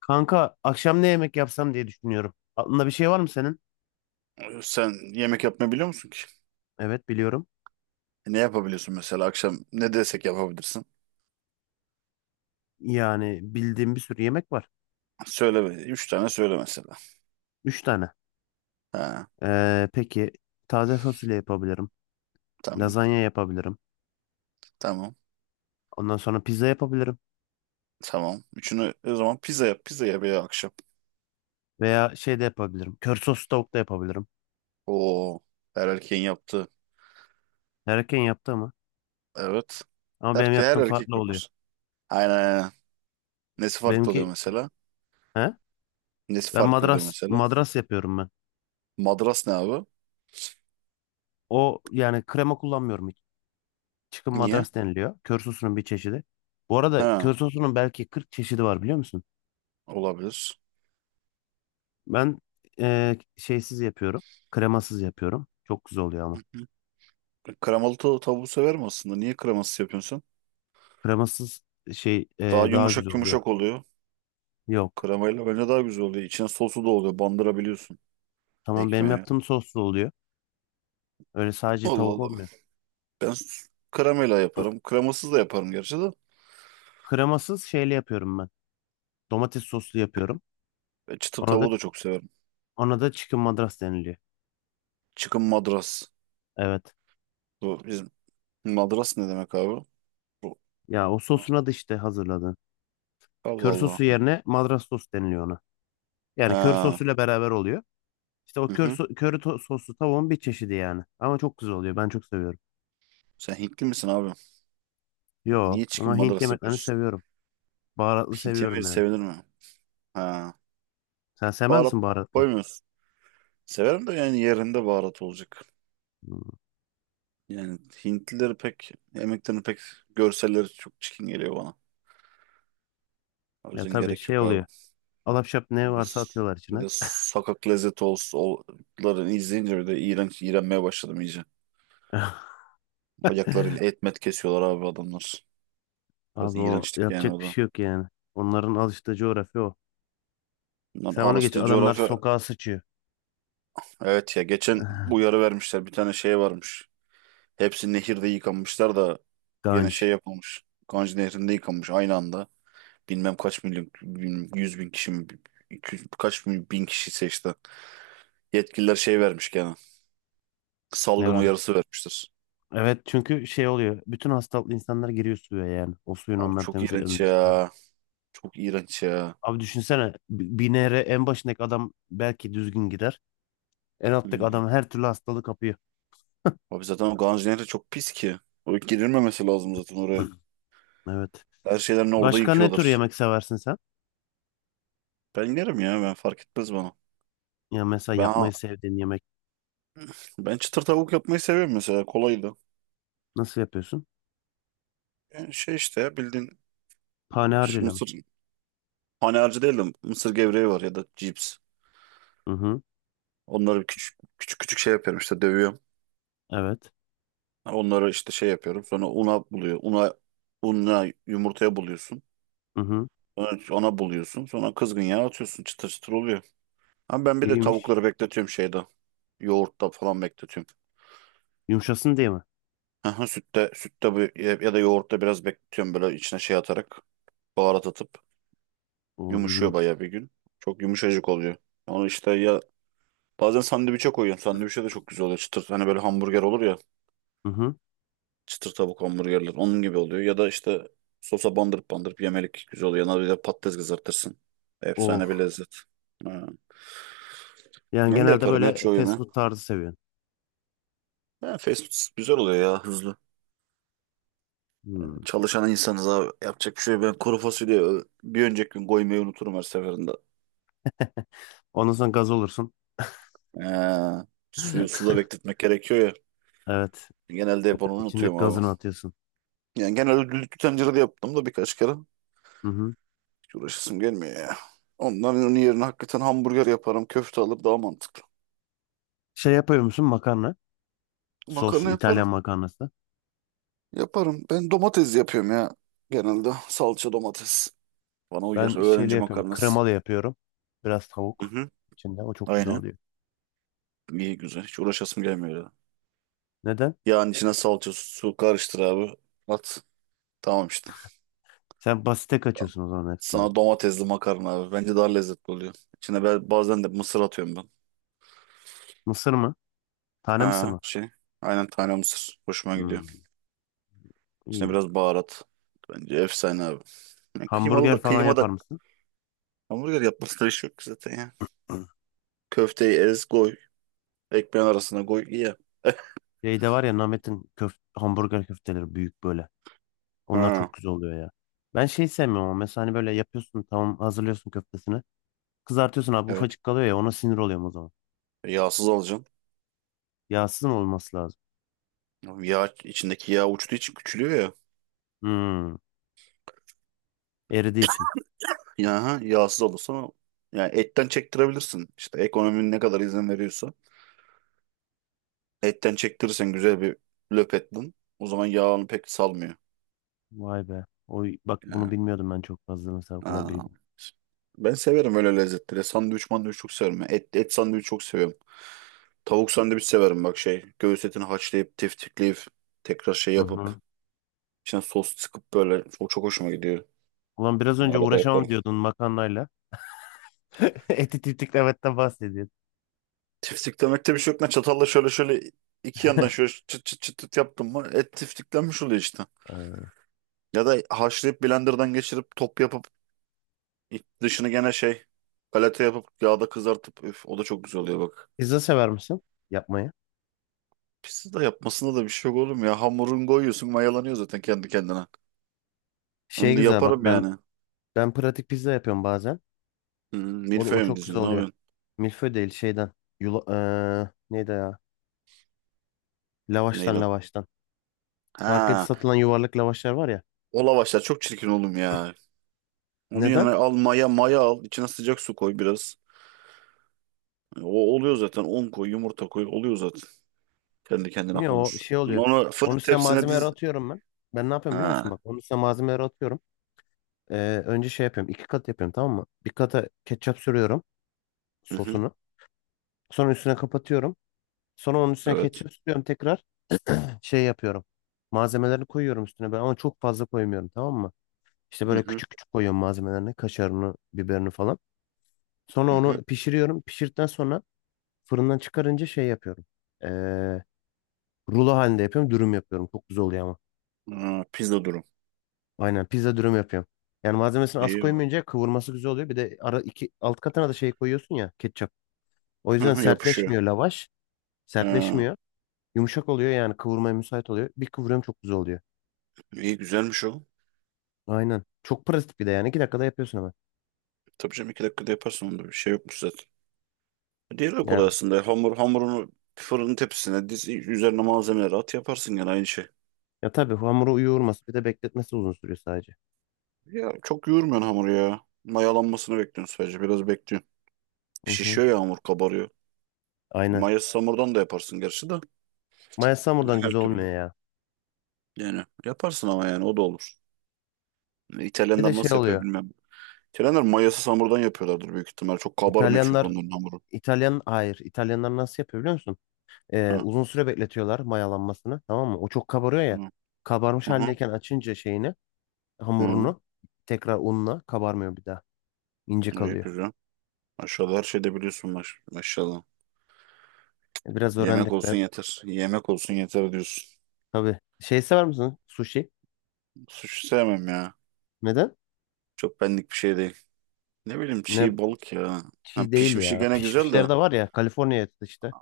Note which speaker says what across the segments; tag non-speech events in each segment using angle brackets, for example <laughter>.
Speaker 1: Kanka akşam ne yemek yapsam diye düşünüyorum. Aklında bir şey var mı senin?
Speaker 2: Sen yemek yapmayı biliyor musun ki?
Speaker 1: Evet biliyorum.
Speaker 2: Ne yapabiliyorsun mesela akşam ne desek yapabilirsin?
Speaker 1: Yani bildiğim bir sürü yemek var.
Speaker 2: Söyle be. Üç tane söyle mesela.
Speaker 1: Üç tane.
Speaker 2: Ha,
Speaker 1: Peki, taze fasulye yapabilirim.
Speaker 2: tamam.
Speaker 1: Lazanya yapabilirim.
Speaker 2: Tamam.
Speaker 1: Ondan sonra pizza yapabilirim.
Speaker 2: Tamam. Üçünü o zaman pizza yap. Pizza yap ya akşam.
Speaker 1: Veya şey de yapabilirim. Kör sos tavuk da yapabilirim.
Speaker 2: Oo. Her erkeğin yaptığı.
Speaker 1: Herkesin yaptığı mı?
Speaker 2: Evet.
Speaker 1: Ama benim
Speaker 2: Erke, her
Speaker 1: yaptığım
Speaker 2: erkek
Speaker 1: farklı oluyor.
Speaker 2: yapar. Aynen aynen. Nesi farklı oluyor
Speaker 1: Benimki
Speaker 2: mesela?
Speaker 1: he?
Speaker 2: Nesi
Speaker 1: Ben
Speaker 2: farklı oluyor
Speaker 1: madras
Speaker 2: mesela?
Speaker 1: madras yapıyorum ben.
Speaker 2: Madras ne abi?
Speaker 1: O yani krema kullanmıyorum hiç. Çıkın
Speaker 2: Niye?
Speaker 1: madras deniliyor. Kör sosunun bir çeşidi. Bu arada
Speaker 2: Ha.
Speaker 1: kör sosunun belki 40 çeşidi var biliyor musun?
Speaker 2: Olabilir.
Speaker 1: Ben şeysiz yapıyorum. Kremasız yapıyorum. Çok güzel oluyor
Speaker 2: Hı
Speaker 1: ama.
Speaker 2: hı. Kremalı tavuğu severim aslında. Niye kremasız yapıyorsun sen?
Speaker 1: Kremasız şey
Speaker 2: Daha
Speaker 1: daha güzel
Speaker 2: yumuşak
Speaker 1: oluyor.
Speaker 2: yumuşak oluyor.
Speaker 1: Yok.
Speaker 2: Kremayla bence daha güzel oluyor. İçine sosu da oluyor. Bandırabiliyorsun
Speaker 1: Tamam benim
Speaker 2: ekmeğe.
Speaker 1: yaptığım soslu oluyor. Öyle sadece
Speaker 2: Allah
Speaker 1: tavuk
Speaker 2: Allah.
Speaker 1: olmuyor.
Speaker 2: Kremayla yaparım. Kremasız da yaparım gerçi de.
Speaker 1: Kremasız şeyli yapıyorum ben. Domates soslu yapıyorum.
Speaker 2: E, çıtır
Speaker 1: Ona da
Speaker 2: tavuğu da çok severim.
Speaker 1: ona da chicken madras deniliyor.
Speaker 2: Çıkın madras.
Speaker 1: Evet.
Speaker 2: Bu bizim madras ne demek abi? Bu.
Speaker 1: Ya o sosuna da işte hazırladın.
Speaker 2: Allah
Speaker 1: Kör
Speaker 2: Allah.
Speaker 1: sosu yerine madras sos deniliyor ona. Yani kör
Speaker 2: Ha.
Speaker 1: sosuyla beraber oluyor. İşte o
Speaker 2: Hı
Speaker 1: kör
Speaker 2: hı.
Speaker 1: so- köri to- soslu tavuğun bir çeşidi yani. Ama çok güzel oluyor. Ben çok seviyorum.
Speaker 2: Sen Hintli misin abi?
Speaker 1: Yo
Speaker 2: Niye
Speaker 1: ama
Speaker 2: çıkın
Speaker 1: Hint
Speaker 2: madras
Speaker 1: yemeklerini
Speaker 2: yapıyorsun?
Speaker 1: seviyorum. Baharatlı
Speaker 2: Hint yemeği
Speaker 1: seviyorum yani.
Speaker 2: sevilir mi? Ha.
Speaker 1: Sen sevmez
Speaker 2: Baharat
Speaker 1: misin baharatlı?
Speaker 2: koymuyorsun. Severim de yani yerinde baharat olacak.
Speaker 1: Hmm.
Speaker 2: Yani Hintlileri pek yemeklerini pek görselleri çok çirkin geliyor bana. O
Speaker 1: Ya
Speaker 2: yüzden
Speaker 1: tabii
Speaker 2: gerek
Speaker 1: şey
Speaker 2: yok abi.
Speaker 1: oluyor. Alapşap ne
Speaker 2: Bir de,
Speaker 1: varsa atıyorlar
Speaker 2: bir de
Speaker 1: içine.
Speaker 2: sokak lezzeti olsunların izleyince bir de iğrenç iğrenmeye başladım iyice.
Speaker 1: <laughs>
Speaker 2: Ayaklarıyla etmet kesiyorlar abi adamlar. Biraz
Speaker 1: Abi o
Speaker 2: iğrençlik yani
Speaker 1: yapacak
Speaker 2: o
Speaker 1: bir
Speaker 2: da.
Speaker 1: şey yok yani. Onların alıştığı coğrafya o.
Speaker 2: Bundan
Speaker 1: Sen onu geç.
Speaker 2: araştı
Speaker 1: Adamlar
Speaker 2: coğrafya.
Speaker 1: sokağa sıçıyor.
Speaker 2: Evet ya geçen
Speaker 1: <laughs>
Speaker 2: uyarı vermişler. Bir tane şey varmış. Hepsi nehirde yıkanmışlar da yine şey
Speaker 1: Ganj.
Speaker 2: yapılmış. Ganj Nehri'nde yıkanmış aynı anda. Bilmem kaç milyon, bilmem 100.000 kişi mi, 200, kaç bin, bin kişi seçti. Yetkililer şey vermiş gene.
Speaker 1: Ne
Speaker 2: Salgın
Speaker 1: varmış?
Speaker 2: uyarısı vermiştir.
Speaker 1: Evet çünkü şey oluyor. Bütün hastalıklı insanlar giriyor suya yani. O suyun
Speaker 2: Abi
Speaker 1: onları
Speaker 2: çok
Speaker 1: temizlediğini
Speaker 2: iğrenç
Speaker 1: düşünerek.
Speaker 2: ya. Çok iğrenç ya.
Speaker 1: Abi düşünsene. Bir nehre en başındaki adam belki düzgün gider. En alttaki
Speaker 2: Hmm.
Speaker 1: adam her türlü hastalığı kapıyor.
Speaker 2: Abi zaten o Ganjiner de çok pis ki. O girilmemesi lazım zaten oraya.
Speaker 1: <clears throat> Evet.
Speaker 2: Her şeylerini orada
Speaker 1: Başka ne tür
Speaker 2: yıkıyorlar.
Speaker 1: yemek seversin sen?
Speaker 2: Ben yerim ya ben fark etmez bana.
Speaker 1: Ya mesela
Speaker 2: Ben
Speaker 1: yapmayı sevdiğin yemek
Speaker 2: ben çıtır tavuk yapmayı seviyorum mesela kolaydı.
Speaker 1: nasıl yapıyorsun?
Speaker 2: Yani şey işte ya, bildiğin
Speaker 1: Pane
Speaker 2: şu
Speaker 1: mi?
Speaker 2: mısır hani harcı değil de mısır gevreği var ya da cips.
Speaker 1: Hı hı.
Speaker 2: Onları küçük küçük küçük şey yapıyorum işte dövüyorum.
Speaker 1: Evet.
Speaker 2: Onları işte şey yapıyorum. Sonra una buluyor. Unla yumurtaya buluyorsun.
Speaker 1: Hı hı.
Speaker 2: Sonra ona buluyorsun. Sonra kızgın yağ atıyorsun. Çıtır çıtır oluyor. Ama ben bir de
Speaker 1: İyiymiş.
Speaker 2: tavukları bekletiyorum şeyde. Yoğurtta falan bekletiyorum.
Speaker 1: Yumuşasın diye mi?
Speaker 2: Aha, sütte bu ya ya da yoğurtta biraz bekletiyorum böyle içine şey atarak baharat atıp
Speaker 1: Oo
Speaker 2: yumuşuyor
Speaker 1: iyiymiş.
Speaker 2: bayağı bir gün. Çok yumuşacık oluyor. Onu işte ya bazen sandviçe koyuyorum. Sandviçe de çok güzel oluyor. Çıtır hani böyle hamburger olur ya.
Speaker 1: Hı hı.
Speaker 2: Çıtır tavuk hamburgerler onun gibi oluyor. Ya da işte sosa bandırıp bandırıp yemelik güzel oluyor. Yanına bir de patates kızartırsın. Efsane bir
Speaker 1: Oh.
Speaker 2: lezzet. Ha.
Speaker 1: Yani
Speaker 2: Ben de
Speaker 1: genelde
Speaker 2: yaparım ya
Speaker 1: böyle
Speaker 2: çoğu
Speaker 1: fast
Speaker 2: yemeği.
Speaker 1: food tarzı seviyorsun.
Speaker 2: Ha, fast food güzel oluyor ya hızlı.
Speaker 1: Hmm.
Speaker 2: Çalışan insanız abi. Yapacak bir şey yok. Ben kuru fasulye bir önceki gün koymayı unuturum her seferinde.
Speaker 1: <laughs> Ondan sonra gaz olursun.
Speaker 2: Ee, Suyu
Speaker 1: <laughs>
Speaker 2: suda bekletmek gerekiyor ya.
Speaker 1: Evet.
Speaker 2: Genelde hep onu
Speaker 1: İçindeki
Speaker 2: unutuyorum abi.
Speaker 1: gazını atıyorsun.
Speaker 2: Yani genelde düdüklü tencerede yaptım da birkaç kere.
Speaker 1: Hı hı.
Speaker 2: Hiç uğraşasım gelmiyor ya. Onların onun yerine hakikaten hamburger yaparım. Köfte alır daha mantıklı.
Speaker 1: Şey yapıyor musun makarna? Sos
Speaker 2: Makarna yaparım.
Speaker 1: İtalyan makarnası.
Speaker 2: Yaparım. Ben domates yapıyorum ya. Genelde salça domates. Bana uyar.
Speaker 1: Ben şeyli
Speaker 2: Öğrenci
Speaker 1: yapıyorum.
Speaker 2: makarnası.
Speaker 1: Kremalı yapıyorum. Biraz
Speaker 2: Hı
Speaker 1: tavuk
Speaker 2: hı.
Speaker 1: içinde. O çok güzel
Speaker 2: Aynen.
Speaker 1: oluyor.
Speaker 2: İyi güzel. Hiç uğraşasım gelmiyor ya.
Speaker 1: Neden?
Speaker 2: Yağın içine salça su karıştır abi. At. Tamam işte.
Speaker 1: Sen basite kaçıyorsun o zaman hepsinde.
Speaker 2: Sana domatesli makarna abi. Bence daha lezzetli oluyor. İçine ben bazen de mısır atıyorum ben.
Speaker 1: Mısır mı? Tane mısır
Speaker 2: Ha
Speaker 1: mı?
Speaker 2: şey. Aynen tane mısır. Hoşuma gidiyor.
Speaker 1: Hmm.
Speaker 2: İçine
Speaker 1: İyi.
Speaker 2: biraz baharat. Bence efsane abi. Yani kıymalı
Speaker 1: Hamburger
Speaker 2: da
Speaker 1: falan
Speaker 2: kıyma da
Speaker 1: yapar mısın?
Speaker 2: hamburger yapmasına iş yok zaten ya.
Speaker 1: <clears throat>
Speaker 2: Köfteyi ez koy. Ekmeğin arasına koy ye. <laughs>
Speaker 1: Şeyde var ya Namet'in köf hamburger köfteleri büyük böyle. Onlar
Speaker 2: Ha
Speaker 1: çok güzel oluyor ya. Ben şey sevmiyorum ama mesela hani böyle yapıyorsun tamam hazırlıyorsun köftesini. Kızartıyorsun abi
Speaker 2: evet.
Speaker 1: ufacık kalıyor ya ona sinir oluyorum o zaman.
Speaker 2: Yağsız alacaksın.
Speaker 1: Yağsız mı olması lazım?
Speaker 2: Yağ içindeki yağ uçtuğu için küçülüyor ya.
Speaker 1: Hmm, eridiği için.
Speaker 2: Ya ha, yağsız olursa yani etten çektirebilirsin. İşte ekonominin ne kadar izin veriyorsa. Etten çektirirsen güzel bir löpetten o zaman yağını pek salmıyor.
Speaker 1: Vay be. Oy, bak bunu
Speaker 2: Yani,
Speaker 1: bilmiyordum ben çok fazla mesela o kadar
Speaker 2: ha.
Speaker 1: bilgi.
Speaker 2: Ben severim öyle lezzetleri. Sandviç mandviç çok severim. Ya. Et sandviç çok seviyorum. Tavuk sandviç severim bak şey. Göğüs etini haşlayıp tiftikleyip tekrar şey
Speaker 1: Hı
Speaker 2: yapıp
Speaker 1: hı.
Speaker 2: içine sos sıkıp böyle. O çok hoşuma gidiyor.
Speaker 1: Ulan biraz önce
Speaker 2: Arada
Speaker 1: uğraşamam
Speaker 2: yaparım.
Speaker 1: diyordun makarnayla. <laughs> Eti tiftik Levent'ten bahsediyordun.
Speaker 2: Tiftiklemekte bir şey yok. Ne çatalla şöyle şöyle iki yandan şöyle çıt çıt çıt çıt yaptım mı et tiftiklenmiş oluyor işte.
Speaker 1: Ee,
Speaker 2: Ya da haşlayıp blenderdan geçirip top yapıp İç dışını gene şey galeta yapıp yağda kızartıp üf, o da çok güzel oluyor bak.
Speaker 1: Pizza sever misin yapmayı?
Speaker 2: Pizza da yapmasında da bir şey yok oğlum ya. Hamurun koyuyorsun mayalanıyor zaten kendi kendine.
Speaker 1: Şey
Speaker 2: Onu da
Speaker 1: güzel bak
Speaker 2: yaparım
Speaker 1: ben
Speaker 2: yani.
Speaker 1: Ben pratik pizza yapıyorum bazen.
Speaker 2: Hmm,
Speaker 1: O da o
Speaker 2: Milföy mü
Speaker 1: çok güzel
Speaker 2: diziyorsun? Ne
Speaker 1: oluyor.
Speaker 2: yapıyorsun?
Speaker 1: Milföy değil şeyden. Yula, neydi ya? Lavaştan
Speaker 2: Neyden?
Speaker 1: lavaştan. Markette
Speaker 2: Ha,
Speaker 1: satılan yuvarlak lavaşlar var ya.
Speaker 2: o lavaşlar çok çirkin oğlum ya. Onu yerine
Speaker 1: Neden?
Speaker 2: al maya al. İçine sıcak su koy biraz. O oluyor zaten. Un koy, yumurta koy. Oluyor zaten. Kendi kendine
Speaker 1: Bilmiyorum o
Speaker 2: hamur.
Speaker 1: şey
Speaker 2: Sonra
Speaker 1: oluyor.
Speaker 2: onu
Speaker 1: Onun
Speaker 2: fırın
Speaker 1: üstüne
Speaker 2: tepsine
Speaker 1: malzemeleri
Speaker 2: diz.
Speaker 1: atıyorum ben. Ben ne yapıyorum biliyor musun?
Speaker 2: Ha.
Speaker 1: Bak onun üstüne malzemeleri atıyorum. Önce şey yapıyorum. İki kat yapıyorum tamam mı? Bir kata ketçap sürüyorum
Speaker 2: Hı hı.
Speaker 1: sosunu. Sonra üstüne kapatıyorum. Sonra onun üstüne
Speaker 2: Evet.
Speaker 1: ketçap sürüyorum tekrar. Şey yapıyorum. Malzemelerini koyuyorum üstüne ben ama çok fazla koymuyorum tamam mı? İşte
Speaker 2: Hı
Speaker 1: böyle
Speaker 2: hı.
Speaker 1: küçük küçük koyuyorum malzemelerini, kaşarını, biberini falan. Sonra
Speaker 2: Hı hı.
Speaker 1: onu pişiriyorum. Pişirdikten sonra fırından çıkarınca şey yapıyorum. Ee, Rulo halinde yapıyorum, dürüm yapıyorum. Çok güzel oluyor ama.
Speaker 2: Ha, pizza durum.
Speaker 1: Aynen pizza dürüm yapıyorum. Yani malzemesini az
Speaker 2: İyi.
Speaker 1: koymayınca kıvırması güzel oluyor. Bir de ara iki alt katına da şey koyuyorsun ya, ketçap. O
Speaker 2: Hı
Speaker 1: yüzden
Speaker 2: hı, yapışıyor.
Speaker 1: sertleşmiyor lavaş.
Speaker 2: Ha,
Speaker 1: Sertleşmiyor. Yumuşak oluyor yani kıvırmaya müsait oluyor. Bir kıvırıyorum çok güzel oluyor.
Speaker 2: iyi güzelmiş o.
Speaker 1: Aynen. Çok pratik bir de yani. İki dakikada yapıyorsun hemen.
Speaker 2: Tabii canım 2 dakikada yaparsın onda bir şey yokmuş zaten. Diğeri de
Speaker 1: Yani
Speaker 2: kolay aslında. Hamurunu fırının tepsisine diz, üzerine malzemeleri at yaparsın gene aynı şey.
Speaker 1: ya tabii hamuru yoğurması bir de bekletmesi uzun sürüyor sadece.
Speaker 2: Ya çok yoğurmuyorsun hamuru ya. Mayalanmasını bekliyorsun sadece biraz bekliyorsun.
Speaker 1: Hı hı.
Speaker 2: Şişiyor ya hamur kabarıyor.
Speaker 1: Aynen.
Speaker 2: Mayası hamurdan da yaparsın gerçi de.
Speaker 1: Maya
Speaker 2: Ya
Speaker 1: Samur'dan
Speaker 2: her
Speaker 1: güzel
Speaker 2: türlü.
Speaker 1: olmuyor ya.
Speaker 2: Yani yaparsın ama yani o da olur. Yani
Speaker 1: Bir de
Speaker 2: İtalyanlar
Speaker 1: şey
Speaker 2: nasıl yapıyor
Speaker 1: oluyor.
Speaker 2: bilmem. İtalyanlar mayasız hamurdan yapıyorlardır büyük ihtimal. Çok kabarmıyor çünkü
Speaker 1: İtalyanlar
Speaker 2: onların hamuru.
Speaker 1: İtalyan hayır. İtalyanlar nasıl yapıyor biliyor musun?
Speaker 2: Ha,
Speaker 1: Uzun süre bekletiyorlar mayalanmasını. Tamam mı? O çok kabarıyor ya.
Speaker 2: ha,
Speaker 1: Kabarmış
Speaker 2: aha,
Speaker 1: haldeyken açınca şeyini,
Speaker 2: ha.
Speaker 1: hamurunu tekrar unla kabarmıyor bir daha. İnce
Speaker 2: İyi,
Speaker 1: kalıyor.
Speaker 2: güzel. Maşallah her şeyde biliyorsun maşallah.
Speaker 1: Biraz
Speaker 2: Yemek
Speaker 1: öğrendik
Speaker 2: olsun
Speaker 1: be.
Speaker 2: yeter. Yemek olsun yeter diyorsun.
Speaker 1: Tabii. Şey sever misin? Sushi.
Speaker 2: Sushi sevmem ya.
Speaker 1: Neden?
Speaker 2: Çok benlik bir şey değil. Ne bileyim
Speaker 1: Ne
Speaker 2: çiğ balık ya. Ha,
Speaker 1: çiğ değil
Speaker 2: pişmişi
Speaker 1: ya.
Speaker 2: gene güzel
Speaker 1: Pişmişleri
Speaker 2: de.
Speaker 1: de var ya. Kaliforniya işte.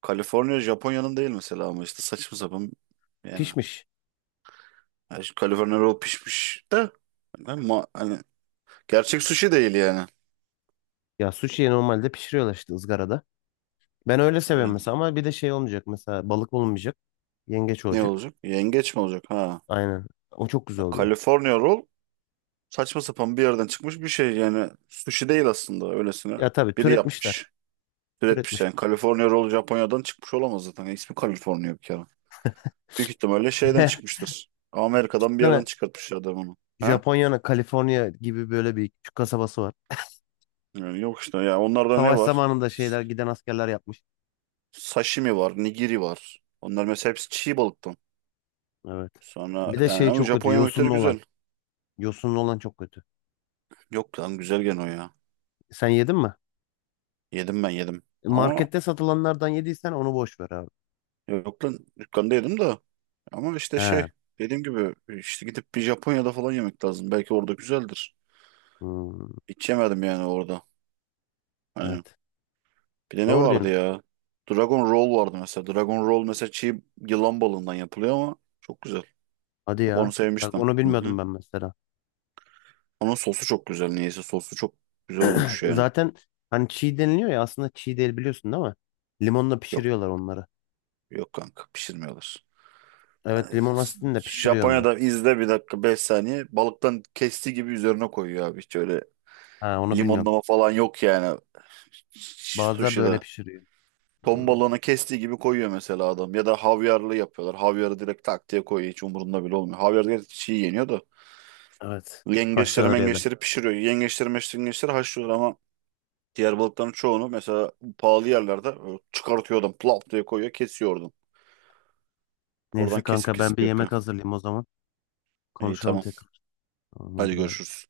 Speaker 2: Kaliforniya Japonya'nın değil mesela ama işte saçma sapan yani.
Speaker 1: Pişmiş.
Speaker 2: Ha, şu Kaliforniya roll pişmiş de hani gerçek sushi değil yani.
Speaker 1: Ya sushi'yi normalde pişiriyorlar işte ızgarada. Ben öyle seviyorum
Speaker 2: Yani
Speaker 1: mesela ama bir de şey olmayacak mesela balık olmayacak. Yengeç
Speaker 2: ne
Speaker 1: olacak.
Speaker 2: olacak? Yengeç mi olacak? Ha.
Speaker 1: Aynen. O çok güzel
Speaker 2: Ya,
Speaker 1: oluyor.
Speaker 2: Kaliforniya roll saçma sapan bir yerden çıkmış bir şey yani. Sushi değil aslında öylesine
Speaker 1: Ya tabii
Speaker 2: biri
Speaker 1: türetmişler.
Speaker 2: yapmış. Üretmiş yani.
Speaker 1: Türetmişler.
Speaker 2: California Roll Japonya'dan çıkmış olamaz zaten. Yani İsmi California bir kere. Büyük ihtimalle şeyden
Speaker 1: <laughs>
Speaker 2: çıkmıştır. Amerika'dan bir yerden
Speaker 1: Yani
Speaker 2: çıkartmış adam onu. Ha?
Speaker 1: Japonya'nın Kaliforniya gibi böyle bir küçük kasabası var.
Speaker 2: Yani yok işte ya onlarda ne
Speaker 1: Savaş
Speaker 2: var?
Speaker 1: zamanında şeyler giden askerler yapmış.
Speaker 2: Sashimi var, nigiri var. Onlar mesela hepsi çiğ balıktan.
Speaker 1: Evet.
Speaker 2: Sonra
Speaker 1: Bir de
Speaker 2: yani
Speaker 1: şey
Speaker 2: ama
Speaker 1: çok kötü.
Speaker 2: Japon yemekleri
Speaker 1: Yosunlu olan.
Speaker 2: güzel.
Speaker 1: Yosunlu olan çok kötü.
Speaker 2: Yok lan güzel gene o ya.
Speaker 1: Sen yedin mi?
Speaker 2: Yedim ben yedim. Ama
Speaker 1: Markette satılanlardan yediysen onu boş ver abi.
Speaker 2: yok lan dükkanda yedim de. Ama işte
Speaker 1: He.
Speaker 2: şey dediğim gibi işte gidip bir Japonya'da falan yemek lazım. Belki orada güzeldir.
Speaker 1: Hmm,
Speaker 2: Hiç yemedim yani orada. Hani
Speaker 1: evet.
Speaker 2: bir de ne
Speaker 1: Doğru
Speaker 2: vardı
Speaker 1: diyorsun.
Speaker 2: ya? Dragon Roll vardı mesela. Dragon Roll mesela çiğ yılan balığından yapılıyor ama çok güzel.
Speaker 1: Hadi
Speaker 2: Bak
Speaker 1: ya.
Speaker 2: onu
Speaker 1: Bak
Speaker 2: sevmiştim.
Speaker 1: onu
Speaker 2: Hı hı.
Speaker 1: bilmiyordum ben mesela.
Speaker 2: Onun sosu çok güzel. Niyeyse sosu çok güzel olmuş yani.
Speaker 1: Zaten hani çiğ deniliyor ya aslında çiğ değil biliyorsun değil mi? Limonla
Speaker 2: Yok
Speaker 1: pişiriyorlar onları.
Speaker 2: yok kanka pişirmiyorlar. Ee,
Speaker 1: Evet limon asitini de pişiriyor onları.
Speaker 2: Japonya'da izle 1 dakika 5 saniye. Balıktan kestiği gibi üzerine koyuyor abi. Hiç öyle
Speaker 1: Ha onu bilmiyorum.
Speaker 2: limonlama falan yok yani.
Speaker 1: Bazıları da öyle
Speaker 2: Sushi'de.
Speaker 1: pişiriyor.
Speaker 2: Ton
Speaker 1: Hmm,
Speaker 2: balığını kestiği gibi koyuyor mesela adam. Ya da havyarlı yapıyorlar. Havyarı direkt tak diye koyuyor. Hiç umurunda bile olmuyor. Havyar direkt çiğ yeniyor da.
Speaker 1: evet.
Speaker 2: Yengeçleri
Speaker 1: Haşlanır ya da.
Speaker 2: mengeçleri pişiriyor. Yengeçleri meşleri yengeçleri haşlıyor ama diğer balıkların çoğunu mesela pahalı yerlerde çıkartıyor adam. Plop diye koyuyor kesiyor oradan. Oradan
Speaker 1: Neyse
Speaker 2: kesip
Speaker 1: kanka ben bir
Speaker 2: kesip yapıyor.
Speaker 1: yemek hazırlayayım o zaman.
Speaker 2: İyi
Speaker 1: Konuşalım
Speaker 2: tamam.
Speaker 1: tekrar. Tamam
Speaker 2: Hadi
Speaker 1: hadi bay bay.
Speaker 2: görüşürüz.